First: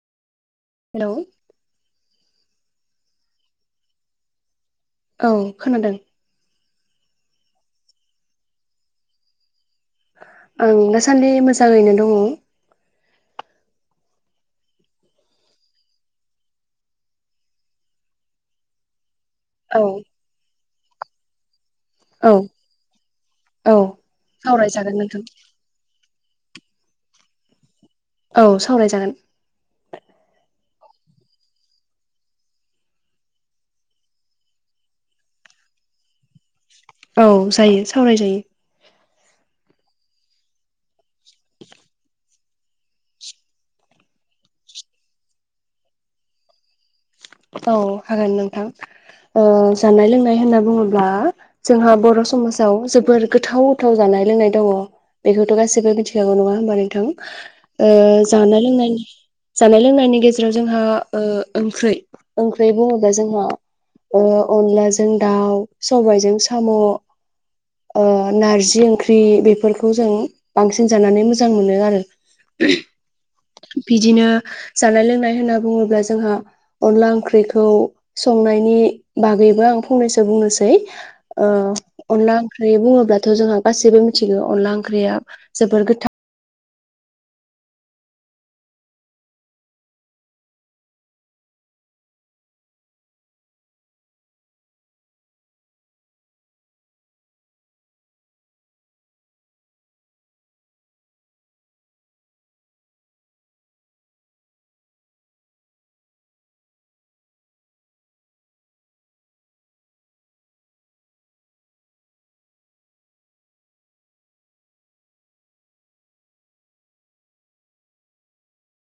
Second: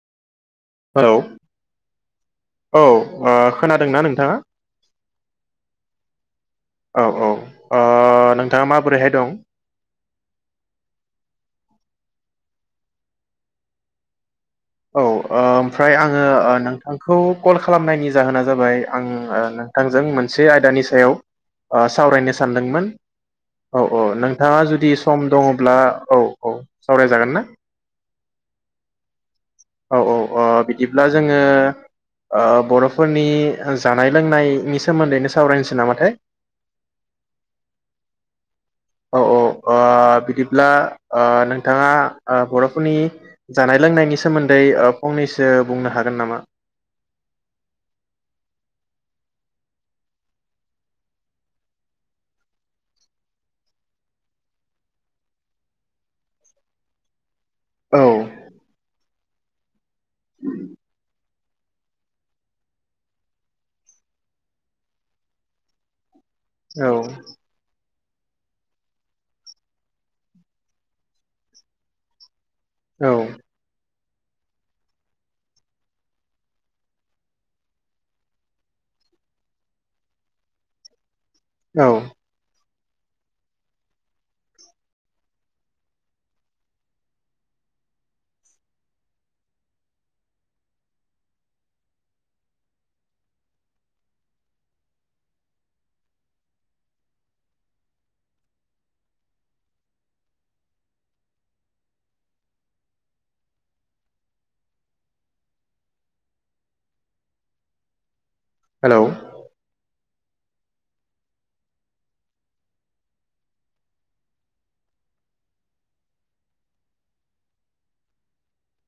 Hello औ ओ खोनादोंना नोंथाङा? औ खोनादों औ औ ओ नोंथाङा माबोरैहाय दं आं दासान्दि मोजाङैनो दङ औ ओ ओमफ्राय आङो ओ नोंथांखौ कल खालामनायनि जाहोना जाबाय आं ओ औ नोंथांजों मोनसे आयदानि सा सायाव ओ औ सावरायनो सानदोंमोन औ औ नोंथाङा जुदि सावरायजागोन नोंथां सम दङ'ब्ला औ औ सावरायजागोन ना औ सावराय जागोन औ औ ओ बिदिब्ला जोङो बरफोरनि जानाय लोंनायनि सोमोन्दैनो सावरायनोसै नामाथाय औ जायो सावरायजायो। औ औ औ बिदिब्ला ओ नोंथाङा बर'फोरनि जानाय लोंनायनि सोमोन्दै ओ फंनैसो बुंनो हागोन नामा? औ हागोन नोंथां ओ जानाय लोंनाय होनना बुङोब्ला जोंहा बर समाजाव जोबोर गोथाव गोथाव जानाय लोंनाय दङ बेखौथ गासिबो मिथिखागौ नङा होमबा नोंथां ओ औ जानाय लोंनायनि जानाय लोंना नि गेजेराव जोंहा ओ ओंख्रै ओंख्रै बुङोब्ला जोंहा ओ अनलाजों दाउ, सबायजों साम' औ ओ नारजि ओंख्रि बेफोरखौ जों बांसिन जानानै मोजां मोनो आरो। औ। बिदिनो जानाय लोंनाय होनना बुङोब्ला जोंहा अनला ओंख्रिखौ संनायनि बागैबो आं फंनैसो बुंनोसै ओ औ अनला ओंख्रि ख्रि बुङोब्लाथ जोंहा गासैबो मिथिगौ अनला ओंख्रिया जोबोर गोथा हेलौ।